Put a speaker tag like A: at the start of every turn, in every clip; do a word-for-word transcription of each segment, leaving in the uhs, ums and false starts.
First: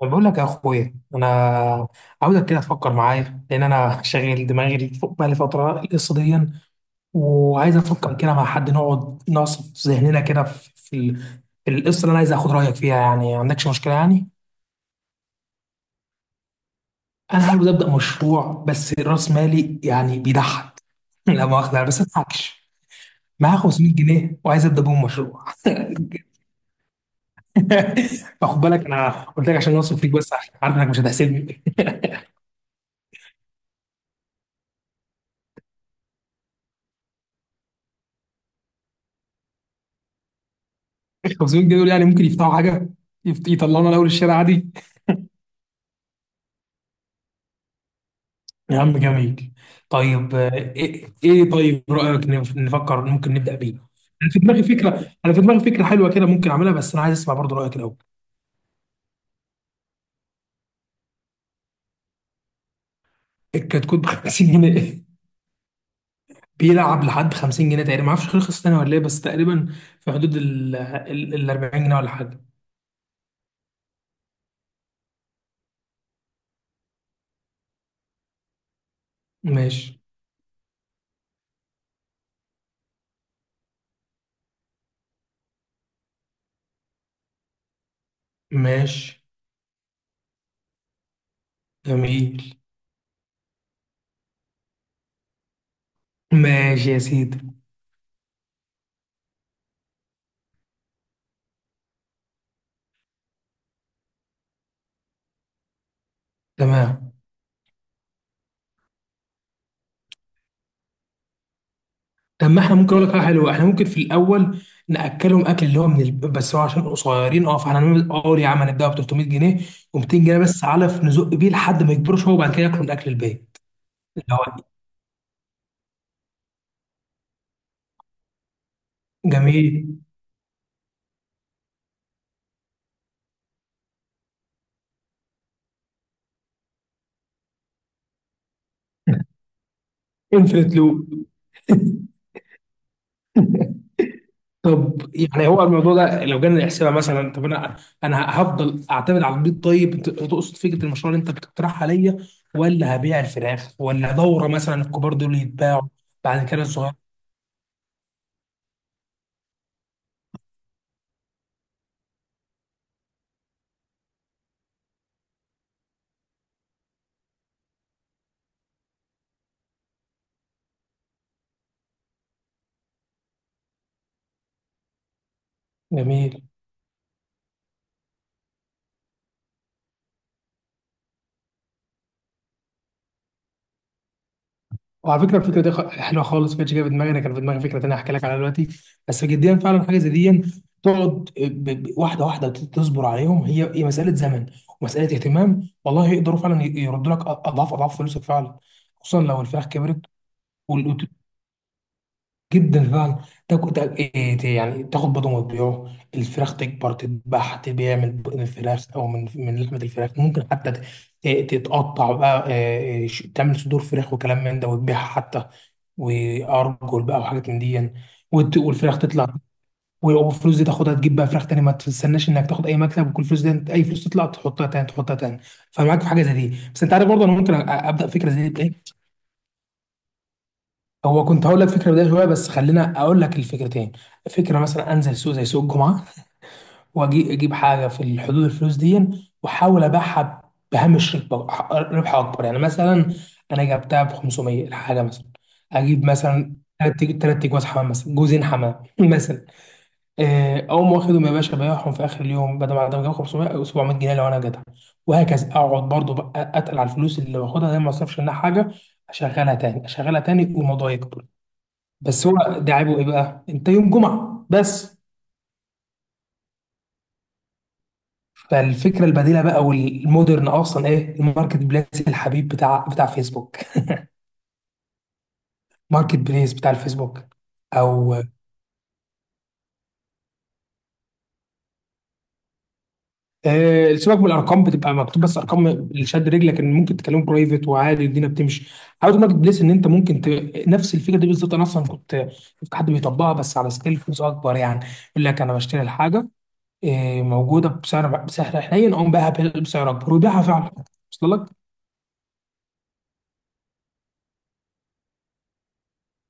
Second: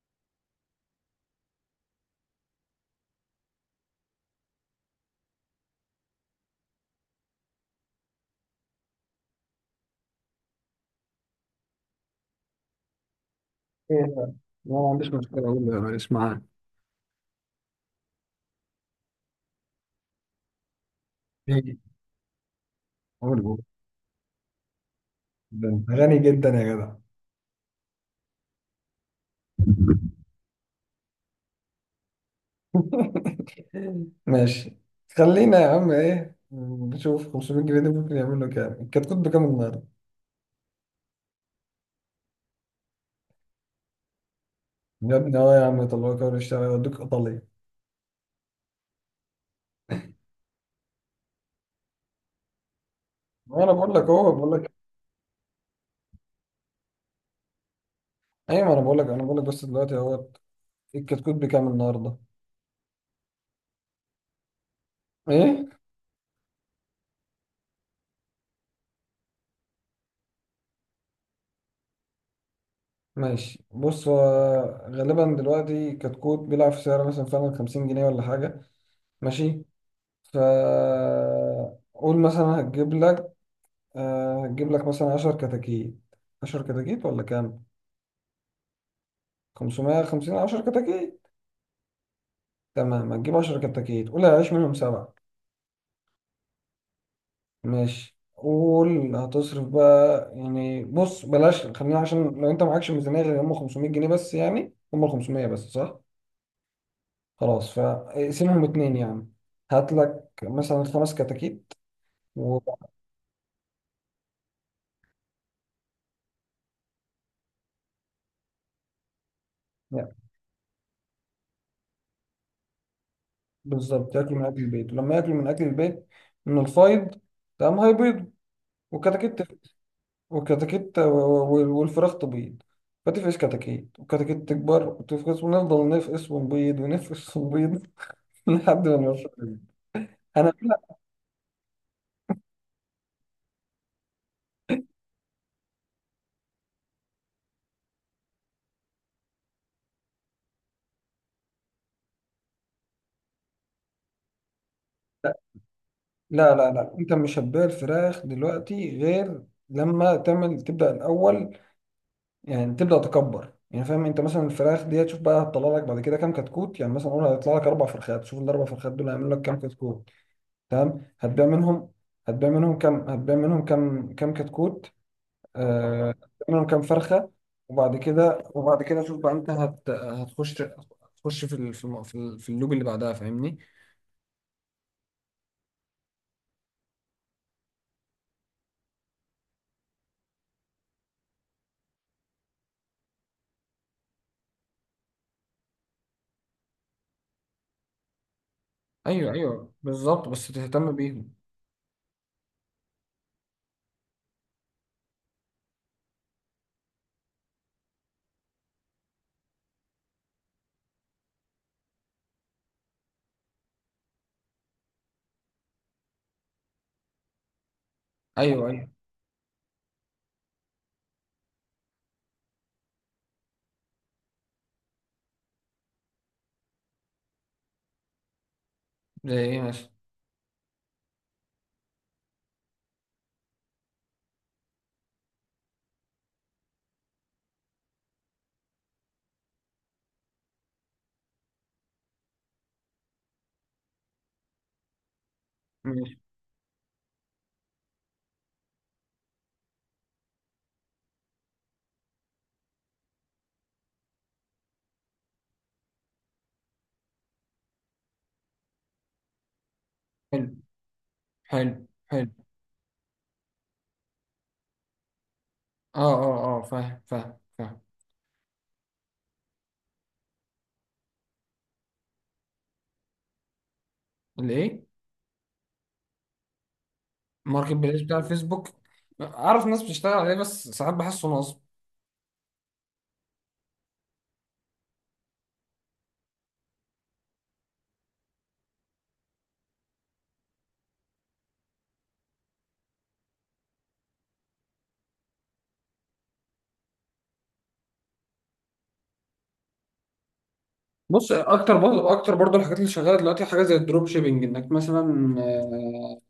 A: طب بقول لك يا اخويا انا عاوزك كده تفكر معايا لان انا شاغل دماغي فوق بقالي فتره القصه دي، وعايز افكر كده مع حد نقعد نعصف ذهننا كده في في ال- في القصه اللي انا عايز اخد رايك فيها، يعني ما عندكش مشكله
B: إيه ده؟
A: يعني.
B: لا، ما عنديش مشكلة. أقول له ماليش معاه.
A: انا عاوز ابدا مشروع بس راس مالي يعني بيضحك لا
B: إيه؟
A: مؤاخذه أنا بس ما اضحكش.
B: أقول
A: معايا
B: له
A: خمسمية جنيه وعايز ابدا بهم مشروع
B: ده انت غني جدا يا جدع.
A: فخد بالك انا قلت لك عشان اوصل فيك، بس عشان عارف انك مش هتحسدني.
B: ماشي. خلينا يا عم ايه نشوف خمسمية جنيه دي ممكن يعمل له كام، الكتكوت بكام النهارده؟
A: خمسمية جنيه دول يعني ممكن يفتحوا حاجه، يفت- يطلعونا لاول الشارع عادي.
B: يا ابني اه يا عم يطلعوك اول، يشتغل يودوك ايطاليا.
A: يا عم جميل. طيب آه، ايه إيه، طيب رايك نف- نفكر ممكن نبدا
B: وانا
A: بيه.
B: بقول لك
A: انا
B: اهو
A: في
B: بقول
A: دماغي
B: لك.
A: فكره، انا في دماغي فكره حلوه كده ممكن اعملها، بس انا عايز اسمع برضو رايك الاول.
B: ايوه، ما انا بقول لك انا بقول لك بس دلوقتي اهو. الكتكوت بكام النهارده؟
A: الكتكوت ب خمسين جنيه
B: ايه.
A: بيلعب لحد خمسين جنيه تقريبا. ما اعرفش رخص تاني ولا ايه، بس تقريبا في حدود ال ال- ال اربعين جنيه ولا حاجه.
B: ماشي، بص، هو غالبا دلوقتي الكتكوت بيلعب في سعر مثلا فعلا خمسين جنيه ولا حاجه. ماشي.
A: ماشي.
B: فقول مثلا هتجيب لك آه، هتجيب لك مثلا عشرة كتاكيت. عشر كتاكيت ولا كام؟
A: ماشي.
B: خمسمية وخمسين، عشر كتاكيت.
A: جميل.
B: تمام، هتجيب عشرة كتاكيت، قول هيعيش منهم سبعة.
A: ماشي يا سيدي.
B: ماشي، قول هتصرف بقى يعني، بص بلاش، خلينا عشان لو انت معكش ميزانية غير هم خمسمائة جنيه بس، يعني هم خمسمية بس، صح؟
A: تمام.
B: خلاص فاقسمهم اتنين يعني. هات لك مثلا خمس كتاكيت
A: طب
B: و...
A: ما احنا ممكن اقول لك حاجه حلوه، احنا ممكن في الاول ناكلهم اكل اللي هو من الب... بس هو عشان قصيرين اه، فاحنا هنعمل اه يا عم هنديها ب تلتمية جنيه، و200 جنيه بس علف نزق بيه لحد ما يكبرش هو، وبعد كده ياكلوا من اكل البيت
B: بالظبط،
A: اللي
B: ياكلوا من
A: هو.
B: اكل البيت، ولما ياكلوا من اكل البيت من الفايض. تمام، هيبيضوا، والكتاكيت تف-
A: جميل
B: والكتاكيت و- و- والفراخ تبيض. فتفقس كتاكيت، والكتاكيت تكبر وتفقس، ونفضل نفقس ونبيض ونفقس ونبيض، لحد ما نوصل. انا
A: انفينيت
B: لا،
A: لوب. طب يعني هو الموضوع ده لو جينا نحسبها، مثلا طب انا انا هفضل اعتمد على البيض. طيب انت تقصد فكره المشروع اللي انت بتقترحها ليا، ولا هبيع الفراخ، ولا دوره مثلا الكبار دول يتباعوا بعد
B: لا،
A: كده
B: لا،
A: الصغير.
B: لا. انت مش هتبيع الفراخ دلوقتي غير لما تعمل تبدا الاول. يعني تبدا تكبر يعني، فاهم؟ انت مثلا الفراخ دي هتشوف بقى هتطلع لك بعد كده كام كتكوت، يعني مثلا قول هيطلع لك اربع فرخات، شوف الاربع فرخات دول هيعملوا لك كام كتكوت. تمام هتبيع منهم، هتبيع منهم كم، هتبيع منهم كم كم كتكوت. آه
A: جميل.
B: هتبيع منهم كم فرخة. وبعد كده، وبعد كده شوف بقى انت هت هتخش هتخش في ال- في الم- في ال- في اللوب اللي بعدها، فاهمني؟
A: وعلى فكره الفكره دي خ- حلوه خالص، ما كانتش جايه في دماغي. انا كان في دماغي فكره تانيه هحكي لك عليها دلوقتي، بس جديا فعلا حاجه زي دي تقعد ب- ب- واحده واحده ت- تصبر عليهم. هي هي مساله زمن ومساله اهتمام، والله يقدروا فعلا ي- يردوا لك أ- اضعاف اضعاف فلوسك فعلا، خصوصا
B: ايوه،
A: لو الفراخ
B: ايوه،
A: كبرت
B: بالظبط بس تهتم بيهم.
A: جدا فعلا. تاكل تاكل- إيه ت- يعني تاخد بيضه وتبيعه، الفراخ تكبر تتباع، تبيع من بطن الفراخ، او من من لحمه الفراخ ممكن حتى ت- ت- تتقطع بقى، آه، آه، ش- تعمل صدور فراخ وكلام من ده وتبيعها حتى، وارجل بقى وحاجات من دي يعني. وت-
B: ايوه، ايوه،
A: والفراخ تطلع، والفلوس دي تاخدها تجيب بقى فراخ تاني، ما تستناش انك تاخد اي مكسب، وكل فلوس دي أنت- اي فلوس تطلع تحطها تاني تحطها تاني. فمعاك في حاجه زي دي، بس انت عارف برضه انا ممكن أ- ابدا فكره زي دي.
B: زي ايه مثلا؟
A: هو كنت هقول لك فكره بدايه شويه، بس خلينا اقول لك الفكرتين. فكره مثلا انزل سوق زي سوق الجمعه، واجي اجيب حاجه في حدود الفلوس دي، واحاول ابيعها بهامش ربح ربح اكبر. يعني مثلا انا جبتها ب خمس ميه الحاجه، مثلا اجيب
B: ماشي،
A: مثلا ثلاث ثلاث جواز حمام، مثلا جوزين حمام مثلا. آه، اقوم واخدهم يا باشا بيعهم في اخر اليوم، بدل ما انا جايب خمسمية او سبعمية جنيه لو انا جدع. وهكذا اقعد برضو بقى اتقل على الفلوس اللي باخدها دي، ما اصرفش منها حاجه، اشغلها تاني اشغلها
B: حلو،
A: تاني والموضوع يكبر.
B: حلو،
A: بس
B: حلو،
A: هو ده عيبه ايه بقى، انت يوم جمعه بس.
B: اه، اه، اه، فاهم، فاهم، فاهم.
A: فالفكره البديله بقى والمودرن اصلا ايه، الماركت بليس الحبيب بتاع بتاع فيسبوك
B: الايه؟
A: ماركت بليس بتاع الفيسبوك.
B: ماركت بليس
A: او
B: بتاع الفيسبوك. اعرف ناس بتشتغل عليه، بس ساعات بحسه نصب.
A: آه سيبك من الارقام بتبقى مكتوب بس، ارقام اللي شاد رجلك ان ممكن تكلمه برايفت، وعادي الدنيا بتمشي. حاول ماركت بليس ان انت ممكن ت... نفس الفكره دي بالظبط. انا اصلا كنت شفت حد بيطبقها بس على سكيل فلوس اكبر يعني، يقول لك انا بشتري الحاجه آه موجوده بسعر بسعر حنين، اقوم بيعها بسعر اكبر ويبيعها فعلا. وصل
B: بص،
A: لك؟
B: اكتر برضه اكتر برضه الحاجات اللي شغاله دلوقتي حاجه زي الدروب شيبنج، انك مثلا آه،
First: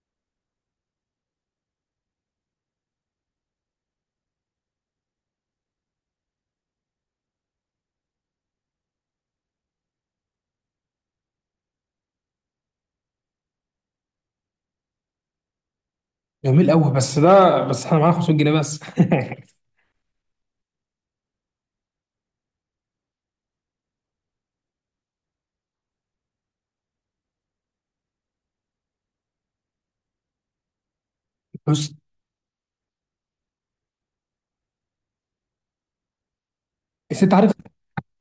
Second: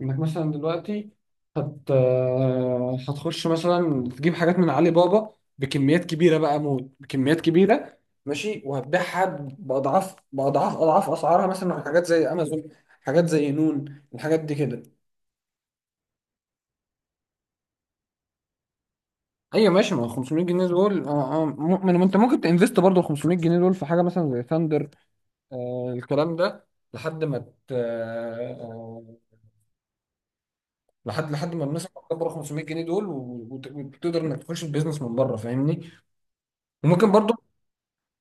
B: انك مثلا دلوقتي هت آه، هتخش مثلا تجيب حاجات من علي بابا بكميات كبيره بقى موت، بكميات كبيره. ماشي، وهتبيعها باضعاف باضعاف اضعاف اسعارها، مثلا على حاجات زي امازون، حاجات زي نون، الحاجات دي كده.
A: جميل قوي، بس ده بس احنا معانا خمسمية جنيه بس
B: ايوه، ماشي. ما هو خمسمية جنيه دول اه اه م- ما ما انت ممكن تنفست برضه ال خمسمائة جنيه دول في حاجه مثلا زي ثاندر. آه الكلام ده لحد ما ت- آه آه، لحد لحد ما الناس
A: بص
B: هتكبر خمسمية جنيه دول، و- وت- وتقدر انك تخش البيزنس من بره، فاهمني؟ وممكن
A: بس
B: برضو.
A: انت عارف،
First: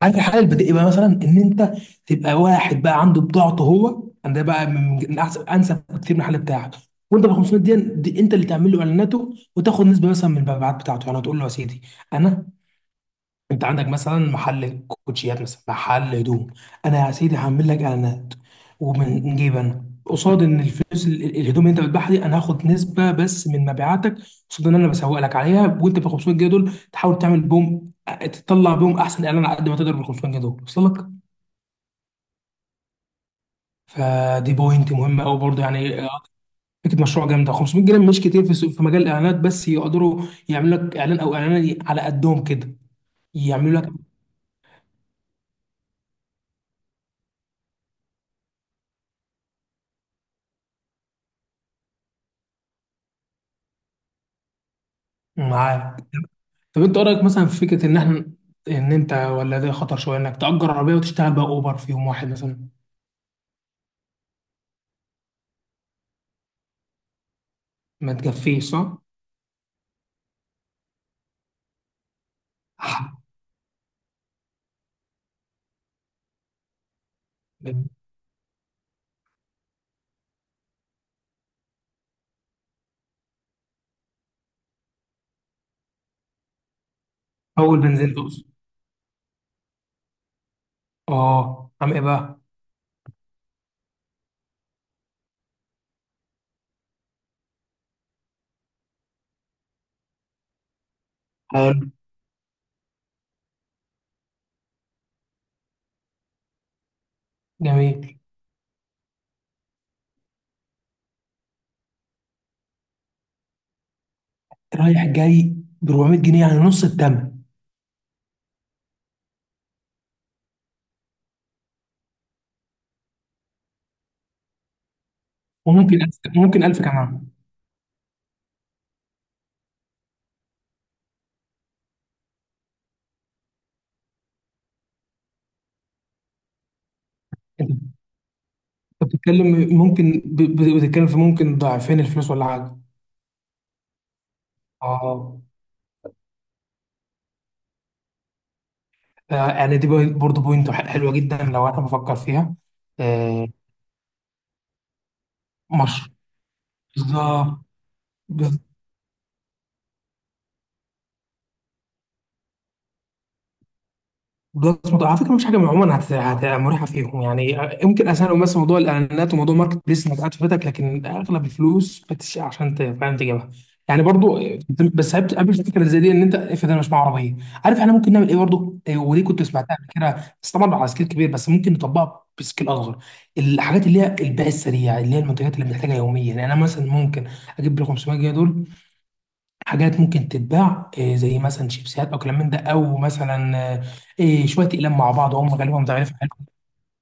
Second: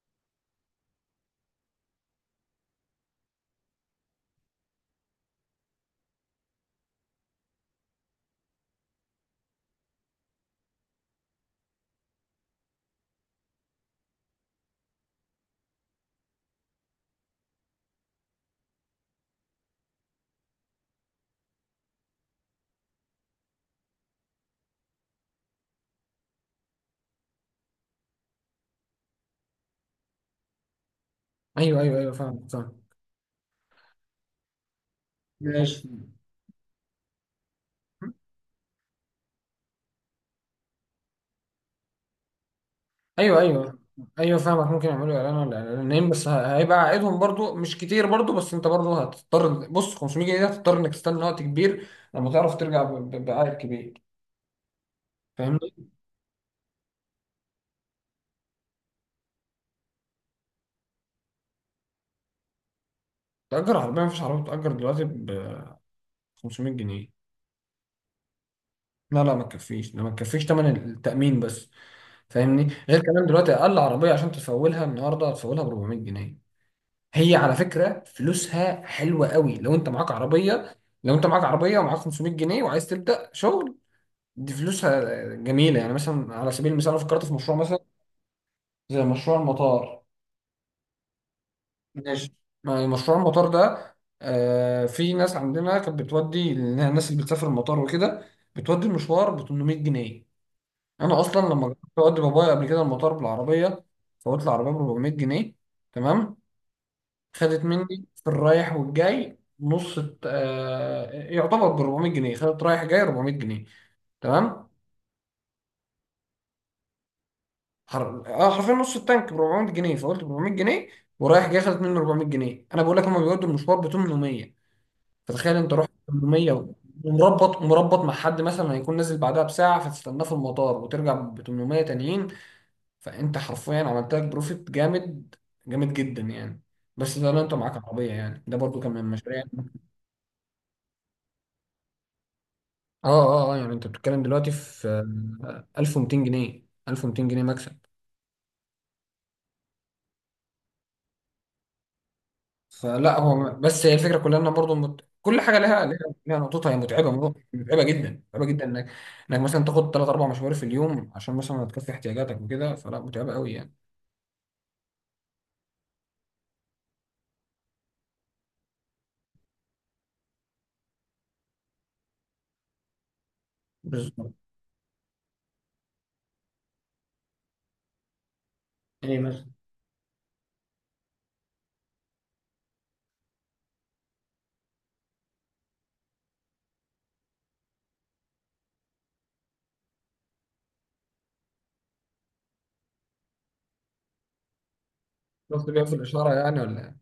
A: عارف الحل البديهي بقى مثلا ان انت تبقى واحد بقى عنده بضاعته هو، ده بقى من من احسن انسب كتير من الحل بتاعك. وانت ب خمسمية دي, دي انت اللي تعمل له اعلاناته وتاخد نسبه مثلا من المبيعات بتاعته. يعني تقول له يا سيدي انا، انت عندك مثلا محل كوتشيات مثلا محل هدوم، انا يا سيدي هعمل لك اعلانات، ومن جيب انا قصاد ان الفلوس ال- ال- الهدوم اللي انت بتبيعها دي انا هاخد نسبه بس من مبيعاتك، قصاد ان انا بسوق لك عليها. وانت ب خمسمية جنيه دول تحاول تعمل بهم تطلع بهم احسن اعلان على قد ما تقدر ب خمسمية جنيه دول. وصل لك؟
B: ايوه، ايوه، ايوه، فاهم، فاهم.
A: فدي بوينت مهمه قوي برضه
B: ماشي.
A: يعني اه، فكره مشروع جامده. خمسمية جنيه مش كتير في سوق- في مجال الاعلانات، بس يقدروا يعملوا لك اعلان او اعلان على قدهم كده.
B: ايوه، ايوه،
A: يعملوا لك.
B: ايوه، فاهمك. ممكن يعملوا اعلان ولا اعلانين، بس ه- هيبقى عائدهم برضو مش كتير برضو، بس انت برضو هتضطر. بص، خمسمائة جنيه ده هتضطر انك تستنى وقت كبير لما تعرف ترجع ب- ب- بعائد كبير، فاهمني؟
A: معاه. طب انت ايه رايك مثلا في فكره ان احنا، ان انت، ولا ده خطر شويه، انك تأجر عربيه وتشتغل بقى اوبر في يوم واحد مثلا.
B: تأجر عربية؟ مفيش عربية بتأجر دلوقتي ب خمسمائة جنيه.
A: ما تكفيش صح؟
B: لا، لا، ما تكفيش، ده ما تكفيش تمن التأمين بس، فاهمني؟ غير كمان دلوقتي اقل عربيه عشان تفولها النهارده هتفولها ب اربعمائة جنيه. هي على فكره فلوسها حلوه قوي لو انت معاك عربيه. لو انت معاك عربيه ومعاك خمسمية جنيه وعايز تبدا شغل، دي فلوسها جميله. يعني مثلا على سبيل المثال انا فكرت في مشروع مثلا
A: اول بنزين تقصد.
B: زي مشروع المطار.
A: اه عم ايه
B: ماشي،
A: بقى؟
B: ما- مشروع المطار ده، آه في ناس عندنا كانت بتودي الناس اللي بتسافر المطار وكده، بتودي المشوار ب تمنمية جنيه. انا اصلا لما جربت
A: حلو.
B: اودي بابايا قبل كده المطار بالعربيه، فوت العربيه ب اربعمية جنيه. تمام، خدت مني
A: جميل.
B: في الرايح والجاي نص. آه يعتبر ب اربعمية جنيه، خدت رايح جاي اربعمائة جنيه. تمام.
A: رايح جاي ب اربعمية جنيه، يعني نص الثمن.
B: حر... اه حرفيا نص التانك ب اربعمائة جنيه، فقلت ب اربعمائة جنيه ورايح جاي، خدت مني اربعمائة جنيه. انا بقول لك هما بيودوا المشوار ب ثمانمائة، فتخيل انت رحت
A: وممكن ألف، ممكن
B: تمنمية
A: ألف كمان.
B: ومربط، مربط مع حد مثلا هيكون نازل بعدها بساعه، فتستناه في المطار وترجع ب تمنمية تانيين. فانت حرفيا عملت لك بروفيت جامد، جامد جدا يعني. بس ده لو انت
A: انت
B: معاك
A: أنت
B: عربيه يعني، ده برضو كان من المشاريع يعني.
A: بتتكلم ممكن ب- ب- بتتكلم في ممكن ضعفين الفلوس ولا حاجه.
B: اه اه اه يعني انت بتتكلم دلوقتي في
A: اه.
B: آه، ألف ومتين جنيه، ألف ومتين جنيه مكسب.
A: آه، يعني دي بوي- برضه بوينت حلوه جدا لو انا بفكر فيها.
B: فلا،
A: آه،
B: هو بس هي الفكره كلها ان برضو مت... كل حاجه لها، لها
A: مشروع.
B: لها نقطتها. هي متعبه، مو-
A: بالظبط.
B: متعبه جدا، متعبه جدا انك، انك مثلا تاخد ثلاث اربع مشوار في اليوم عشان مثلا تكفي احتياجاتك وكده، فلا متعبه قوي يعني.
A: بلس موضوع على فكره، مفيش حاجه عموما هت- هت- مريحه فيهم يعني، يمكن اسهل بس موضوع الاعلانات وموضوع ماركت بليس انك قاعد في بيتك، لكن اغلب الفلوس بتشيء عشان ت- فاهم تجيبها يعني
B: بالظبط.
A: برضو. بس قابل قابل الفكره زي دي، ان انت افرض انا مش معايا عربيه، عارف احنا ممكن نعمل ايه برضو. إيه،
B: ايه
A: ودي كنت
B: مثلا؟
A: سمعتها قبل كده بس طبعا على سكيل كبير، بس ممكن نطبقها بسكيل اصغر. الحاجات اللي هي البيع السريع، اللي هي المنتجات اللي بنحتاجها يوميا. يعني انا مثلا ممكن اجيب ال خمسمية جنيه دول حاجات ممكن تتباع، إيه، زي مثلا شيبسيات او كلام من ده، او مثلا آه، إيه، شويه اقلام مع بعض، هم
B: شفت
A: غالبا
B: بيها في
A: مزيفين
B: الاشاره
A: حالهم.
B: يعني ولا إيه؟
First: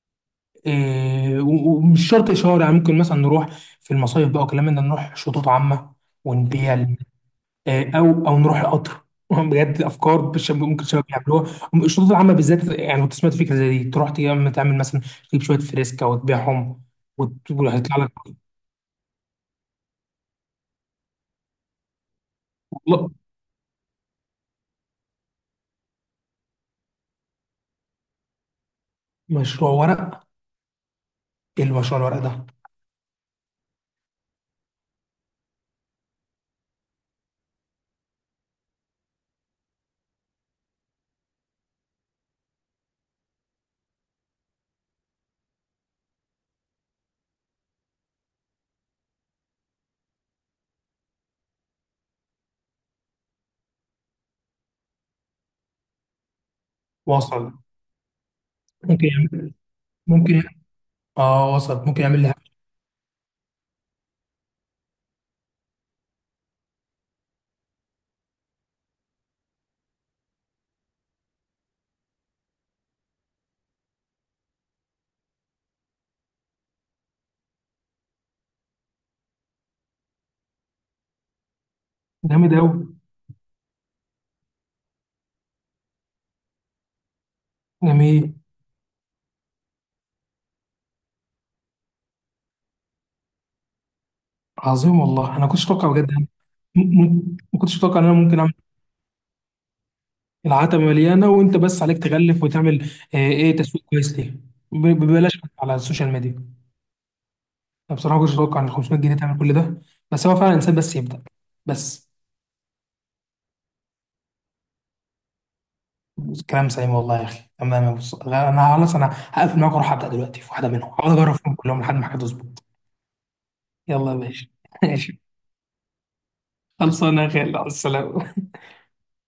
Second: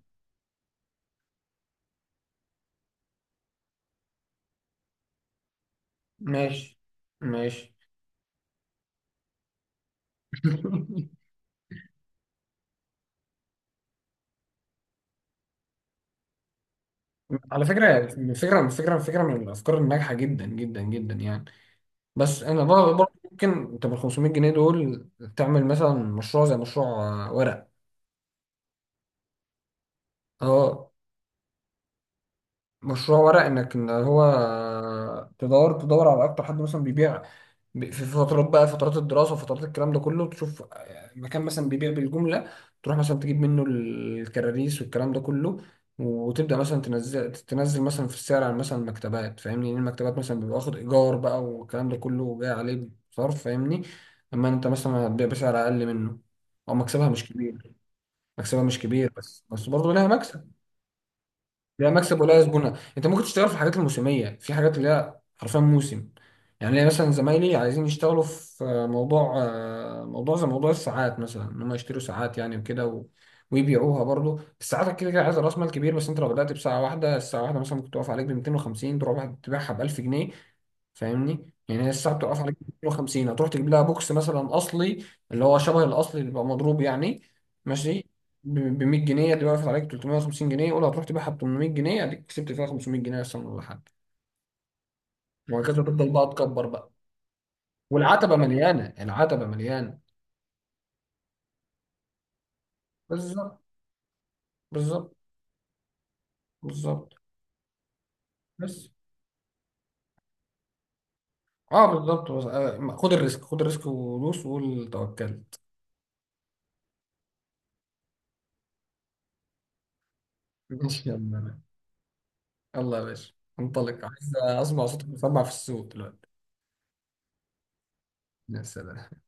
A: إيه، و- ومش شرط اشاره يعني، ممكن مثلا نروح في المصايف بقى وكلام من ده، نروح شطوط عامه ونبيع
B: ماشي،
A: ال-
B: ماشي.
A: إيه، او او نروح القطر بجد، افكار بش- ممكن الشباب يعملوها. الشطوط العامه بالذات، يعني كنت سمعت فكره زي دي، تروح تعمل تعمل مثلا، تجيب شويه فريسكا وتبيعهم. وت-
B: على
A: وهيطلع
B: فكرة،
A: لك
B: فكرة فكرة فكرة من الأفكار الناجحة جدا جدا جدا يعني. بس أنا بر-
A: والله.
B: برضه ممكن أنت بال خمسمية جنيه دول تعمل مثلا مشروع زي مشروع آه، ورق.
A: مشروع ورق.
B: أه،
A: ايه المشروع الورق ده.
B: مشروع ورق. انك ان هو تدور، تدور على اكتر حد مثلا بيبيع ب- في فترات بقى، فترات الدراسه وفترات الكلام ده كله، تشوف مكان مثلا بيبيع بالجمله، تروح مثلا تجيب منه الكراريس والكلام ده كله، وتبدا مثلا تنزل، تنزل مثلا في السعر عن مثلا المكتبات، فاهمني؟ لان المكتبات مثلا بيبقى واخد ايجار بقى، والكلام ده كله جاي عليه صرف، فاهمني؟ اما انت مثلا هتبيع بسعر اقل منه، او مكسبها مش
A: وصل
B: كبير، مكسبها مش
A: ممكن
B: كبير بس،
A: يعمل
B: بس برضه لها
A: ممكن.
B: مكسب.
A: اه وصل
B: لا
A: ممكن
B: مكسب
A: يعمل لي
B: ولا
A: حاجة.
B: زبونه، انت ممكن تشتغل في الحاجات الموسميه، في حاجات اللي هي حرفيا موسم. يعني ليا مثلا زمايلي عايزين يشتغلوا في موضوع، آه، موضوع زي موضوع الساعات مثلا، ان هم يشتروا ساعات يعني وكده و... ويبيعوها برضه. الساعات كده كده عايزه راس مال كبير، بس انت لو بدات بساعه واحده، الساعه واحده مثلا ممكن تقف عليك ب مئتين وخمسين تروح تبيعها ب ألف جنيه، فاهمني؟ يعني هي الساعه بتبقى
A: جامد
B: عليك
A: قوي.
B: مئتين وخمسين، هتروح تجيب لها بوكس مثلا اصلي، اللي هو شبه الاصلي اللي بيبقى مضروب يعني، ماشي،
A: جميل.
B: ب مية جنيه، دي وقفت عليك تلتمية وخمسين جنيه، قول هتروح تبيعها ب تمنمية جنيه، اديك كسبت فيها خمسمية جنيه اصلا ولا حاجه.
A: عظيم والله، انا كنتش
B: وهكذا
A: اتوقع بجد
B: تفضل بقى
A: يعني.
B: تكبر
A: م-
B: بقى،
A: م- ما كنتش اتوقع ان انا
B: والعتبه
A: ممكن اعمل.
B: مليانه، العتبه مليانه.
A: العتبه مليانه، وانت بس عليك تغلف وتعمل آه، ايه
B: بالظبط،
A: تسويق كويس ليه، ب-
B: بالظبط،
A: ببلاش على السوشيال ميديا.
B: بالظبط.
A: انا بصراحه ما كنتش اتوقع ان
B: بس
A: خمسمية جنيه تعمل كل ده. بس هو فعلا انسان بس يبدا
B: اه
A: بس.
B: بالظبط. بس- آه، خد الريسك، خد الريسك، ودوس وقول توكلت.
A: كلام سليم والله يا اخي. تمام يا بص، انا خلاص، انا هقفل معاك واروح ابدا دلوقتي في واحده منهم،
B: ماشي
A: هقعد
B: يا
A: اجرب فيهم
B: عم.
A: كلهم لحد ما حاجه تظبط.
B: يلا يا باشا، انطلق،
A: يلا يا
B: عايز
A: باشا
B: اسمع صوتك
A: ماشي.
B: مسمع في السوق دلوقتي.
A: خلصانه يا غالي، على السلامه.
B: يا سلام.